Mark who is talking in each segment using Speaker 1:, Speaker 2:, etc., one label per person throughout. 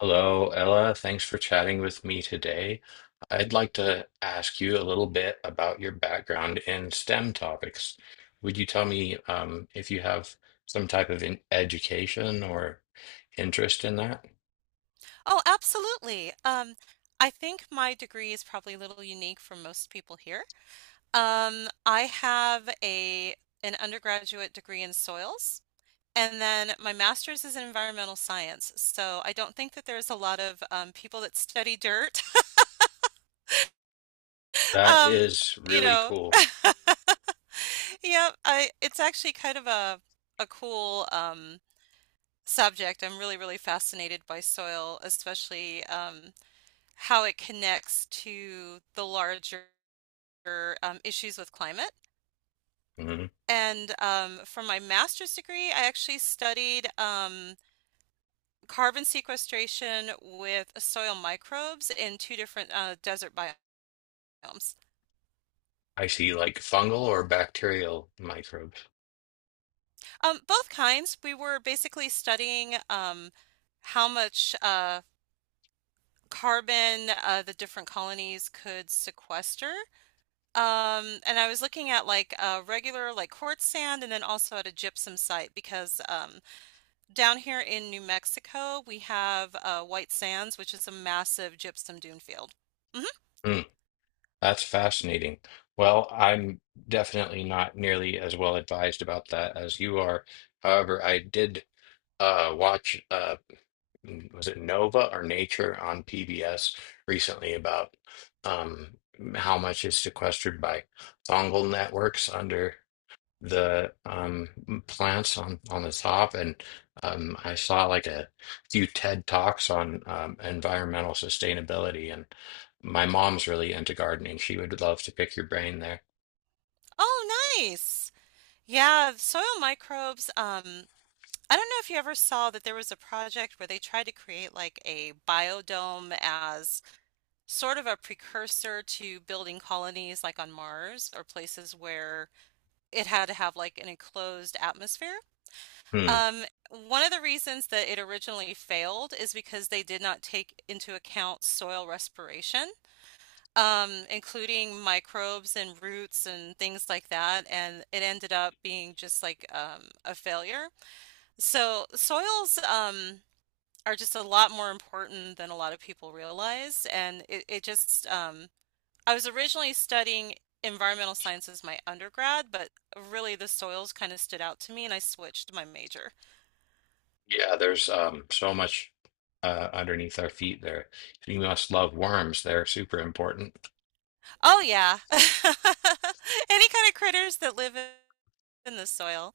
Speaker 1: Hello, Ella. Thanks for chatting with me today. I'd like to ask you a little bit about your background in STEM topics. Would you tell me if you have some type of in education or interest in that?
Speaker 2: Oh, absolutely. I think my degree is probably a little unique for most people here. I have a an undergraduate degree in soils, and then my master's is in environmental science. So I don't think that there's a lot of people that study dirt.
Speaker 1: That
Speaker 2: Um,
Speaker 1: is
Speaker 2: you
Speaker 1: really
Speaker 2: know,
Speaker 1: cool.
Speaker 2: yeah, I it's actually kind of a cool subject. I'm really, really fascinated by soil, especially, how it connects to the larger issues with climate.
Speaker 1: Hmm.
Speaker 2: And for my master's degree, I actually studied carbon sequestration with soil microbes in two different desert biomes.
Speaker 1: I see, like fungal or bacterial microbes.
Speaker 2: Both kinds, we were basically studying how much carbon the different colonies could sequester. And I was looking at like a regular like quartz sand and then also at a gypsum site because down here in New Mexico, we have White Sands, which is a massive gypsum dune field. Hmm.
Speaker 1: Mm, that's fascinating. Well, I'm definitely not nearly as well advised about that as you are. However, I did watch. A Was it Nova or Nature on PBS recently about um, how much is sequestered by fungal networks under the plants on the top. And I saw like a few TED Talks on environmental sustainability. And my mom's really into gardening. She would love to pick your brain there.
Speaker 2: Oh, nice. Yeah, soil microbes. I don't know if you ever saw that there was a project where they tried to create like a biodome as sort of a precursor to building colonies like on Mars or places where it had to have like an enclosed atmosphere.
Speaker 1: Hmm.
Speaker 2: Um, one of the reasons that it originally failed is because they did not take into account soil respiration, including microbes and roots and things like that, and it ended up being just like a failure. So soils are just a lot more important than a lot of people realize, and it just I was originally studying environmental science as my undergrad, but really the soils kind of stood out to me, and I switched my major.
Speaker 1: Yeah, there's so much underneath our feet there. You must love worms. They're super important.
Speaker 2: Oh yeah. Any kind of critters that live in the soil.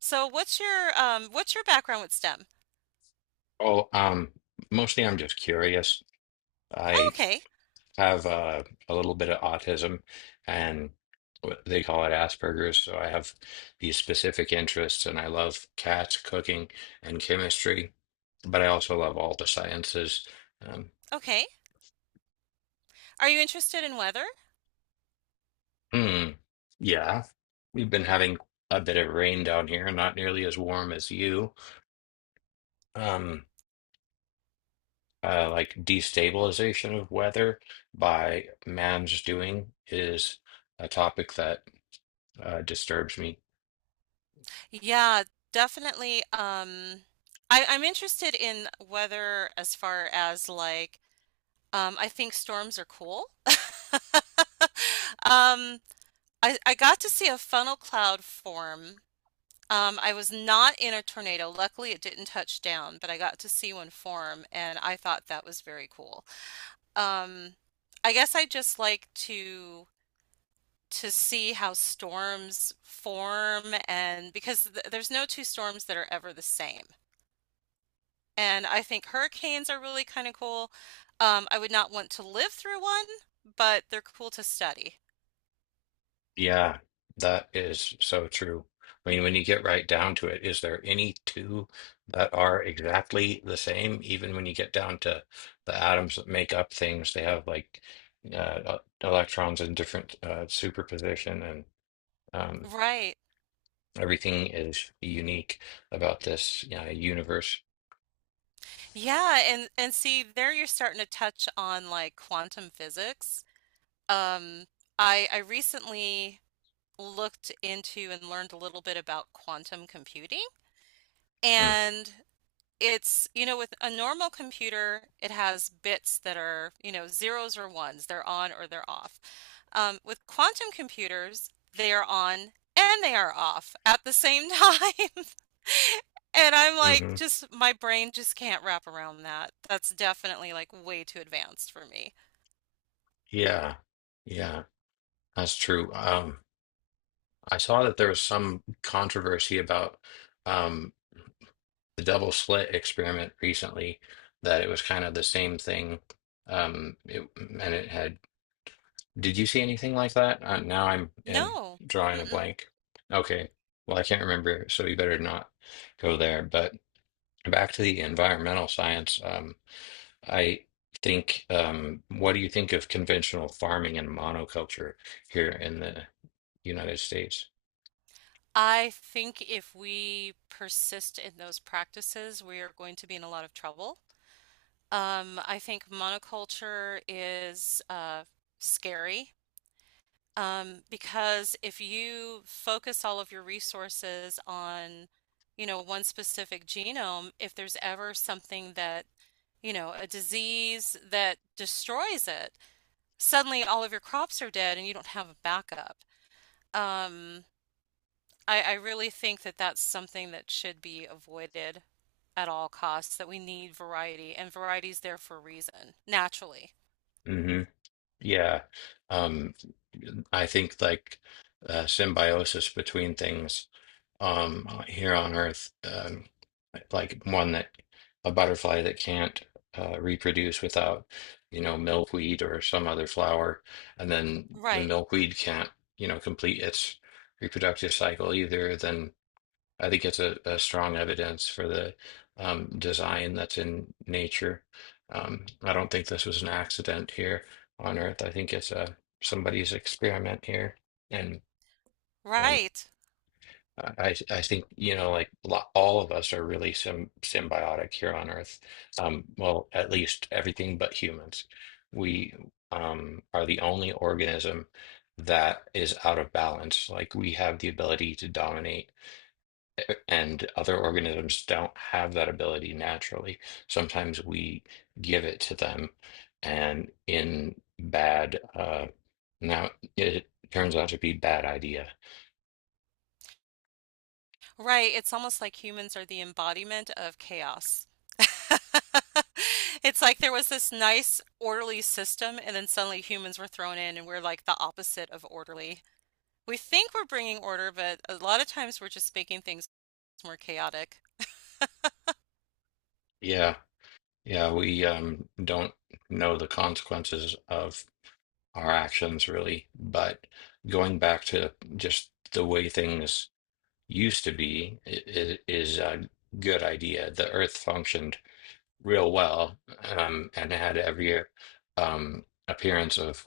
Speaker 2: So what's your background with STEM?
Speaker 1: Oh, mostly I'm just curious.
Speaker 2: Oh,
Speaker 1: I
Speaker 2: okay.
Speaker 1: have a little bit of autism and what they call it Asperger's. So I have these specific interests, and I love cats, cooking, and chemistry, but I also love all the sciences. Um,
Speaker 2: Okay. Are you interested in weather?
Speaker 1: hmm, yeah, we've been having a bit of rain down here, not nearly as warm as you. Um, like destabilization of weather by man's doing is a topic that disturbs me.
Speaker 2: Yeah, definitely. I'm interested in weather as far as like I think storms are cool. Um I got to see a funnel cloud form. I was not in a tornado. Luckily, it didn't touch down, but I got to see one form, and I thought that was very cool. Um, I guess I just like to see how storms form, and because th there's no two storms that are ever the same. And I think hurricanes are really kind of cool. I would not want to live through one, but they're cool to study.
Speaker 1: Yeah, that is so true. I mean, when you get right down to it, is there any two that are exactly the same? Even when you get down to the atoms that make up things, they have like electrons in different superposition, and um,
Speaker 2: Right.
Speaker 1: everything is unique about this universe.
Speaker 2: Yeah, and see there you're starting to touch on like quantum physics. Um, I recently looked into and learned a little bit about quantum computing.
Speaker 1: Mm.
Speaker 2: And it's, you know, with a normal computer, it has bits that are, you know, zeros or ones. They're on or they're off. With quantum computers, they are on and they are off at the same time. And I'm like,
Speaker 1: Mm-hmm.
Speaker 2: just my brain just can't wrap around that. That's definitely like way too advanced for me.
Speaker 1: Yeah, yeah, that's true. I saw that there was some controversy about. Um, the double slit experiment recently, that it was kind of the same thing. It, and it had, did you see anything like that? Now I'm
Speaker 2: No.
Speaker 1: drawing a
Speaker 2: Mm-mm.
Speaker 1: blank. Okay. Well, I can't remember, so you better not go there. But back to the environmental science, I think, what do you think of conventional farming and monoculture here in the United States?
Speaker 2: I think if we persist in those practices, we are going to be in a lot of trouble. I think monoculture is scary because if you focus all of your resources on, you know, one specific genome, if there's ever something that, you know, a disease that destroys it, suddenly all of your crops are dead and you don't have a backup. Um, I really think that that's something that should be avoided at all costs, that we need variety, and variety's there for a reason, naturally.
Speaker 1: Mm-hmm. Yeah. Um, I think like symbiosis between things, here on Earth, like one that a butterfly that can't reproduce without, you know, milkweed or some other flower, and then the
Speaker 2: Right,
Speaker 1: milkweed can't, you know, complete its reproductive cycle either. Then I think it's a strong evidence for the design that's in nature. I don't think this was an accident here on Earth. I think it's a somebody's experiment here, and um,
Speaker 2: right,
Speaker 1: I think, you know, like all of us are really sim symbiotic here on Earth. Well, at least everything but humans. We are the only organism that is out of balance. Like, we have the ability to dominate, and other organisms don't have that ability naturally. Sometimes we give it to them, and in now it turns out to be bad idea.
Speaker 2: right. It's almost like humans are the embodiment of chaos. It's like there was this nice, orderly system, and then suddenly humans were thrown in, and we're like the opposite of orderly. We think we're bringing order, but a lot of times we're just making things more chaotic.
Speaker 1: Yeah, yeah, we don't know the consequences of our actions really, but going back to just the way things used to be is a good idea. The Earth functioned real well and had every appearance of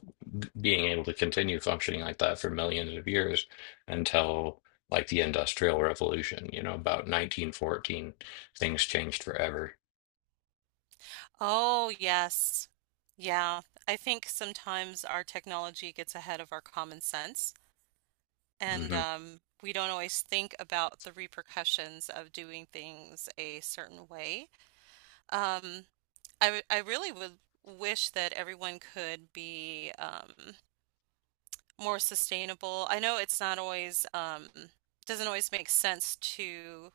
Speaker 1: being able to continue functioning like that for millions of years until like the Industrial Revolution, you know, about 1914, things changed forever.
Speaker 2: Oh, yes. Yeah. I think sometimes our technology gets ahead of our common sense, and
Speaker 1: Hmm.
Speaker 2: we don't always think about the repercussions of doing things a certain way. Um, I really would wish that everyone could be more sustainable. I know it's not always, doesn't always make sense to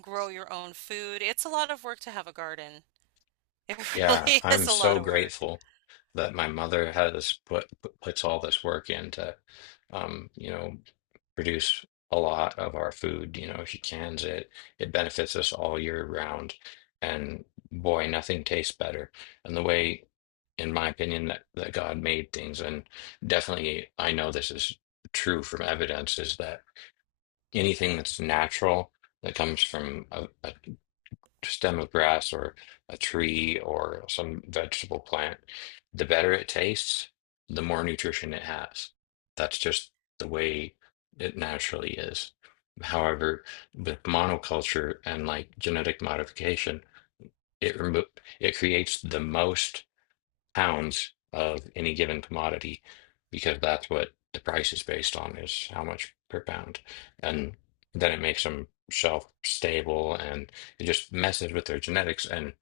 Speaker 2: grow your own food. It's a lot of work to have a garden. It
Speaker 1: Yeah,
Speaker 2: really is
Speaker 1: I'm
Speaker 2: a lot
Speaker 1: so
Speaker 2: of work.
Speaker 1: grateful that my mother has puts all this work into, you know, produce a lot of our food. You know, if you cans it, it benefits us all year round. And boy, nothing tastes better. And the way, in my opinion, that, that God made things, and definitely I know this is true from evidence, is that anything that's natural that comes from a stem of grass or a tree or some vegetable plant, the better it tastes, the more nutrition it has. That's just the way it naturally is. However, with monoculture and like genetic modification, it remo- it creates the most pounds of any given commodity, because that's what the price is based on, is how much per pound, and then it makes them shelf stable, and it just messes with their genetics, and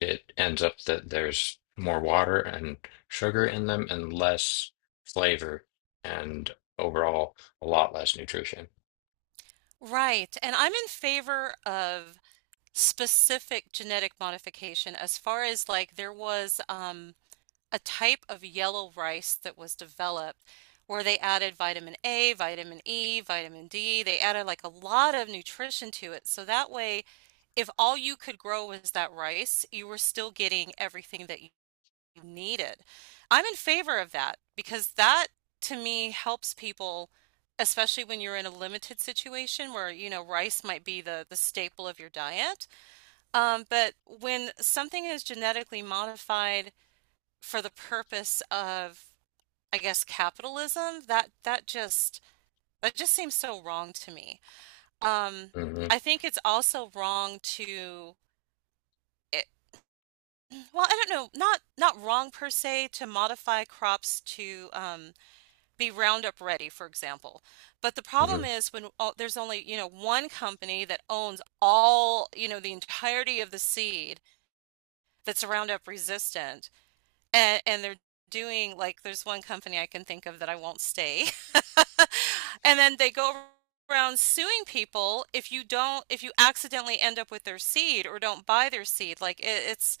Speaker 1: it ends up that there's more water and sugar in them and less flavor and overall a lot less nutrition.
Speaker 2: Right. And I'm in favor of specific genetic modification as far as like there was a type of yellow rice that was developed where they added vitamin A, vitamin E, vitamin D. They added like a lot of nutrition to it. So that way, if all you could grow was that rice, you were still getting everything that you needed. I'm in favor of that because that to me helps people, especially when you're in a limited situation where, you know, rice might be the staple of your diet. But when something is genetically modified for the purpose of, I guess, capitalism, that just that just seems so wrong to me. Um,
Speaker 1: Hmm.
Speaker 2: I think it's also wrong to it, well, I don't know, not wrong per se to modify crops to be Roundup ready, for example. But the problem
Speaker 1: Hmm.
Speaker 2: is when there's only, you know, one company that owns all, you know, the entirety of the seed that's Roundup resistant, and they're doing like there's one company I can think of that I won't stay. And then they go around suing people if you don't, if you accidentally end up with their seed or don't buy their seed. Like it's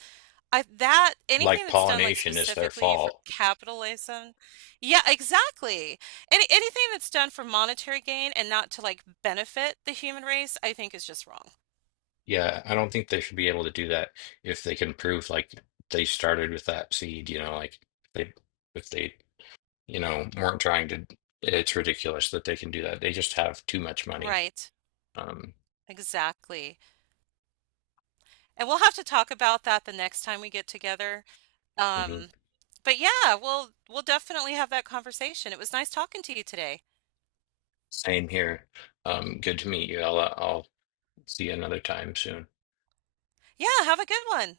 Speaker 2: I that
Speaker 1: Like
Speaker 2: anything that's done like
Speaker 1: pollination is their
Speaker 2: specifically for
Speaker 1: fault.
Speaker 2: capitalism, yeah, exactly. Anything that's done for monetary gain and not to like benefit the human race, I think is just wrong.
Speaker 1: Yeah, I don't think they should be able to do that if they can prove like they started with that seed, you know, like they, if they, you know, weren't trying to, it's ridiculous that they can do that. They just have too much money.
Speaker 2: Right.
Speaker 1: Um,
Speaker 2: Exactly. And we'll have to talk about that the next time we get together.
Speaker 1: mhm.
Speaker 2: Um, but yeah, we'll definitely have that conversation. It was nice talking to you today.
Speaker 1: Same here. Good to meet you, Ella. I'll see you another time soon.
Speaker 2: Yeah, have a good one.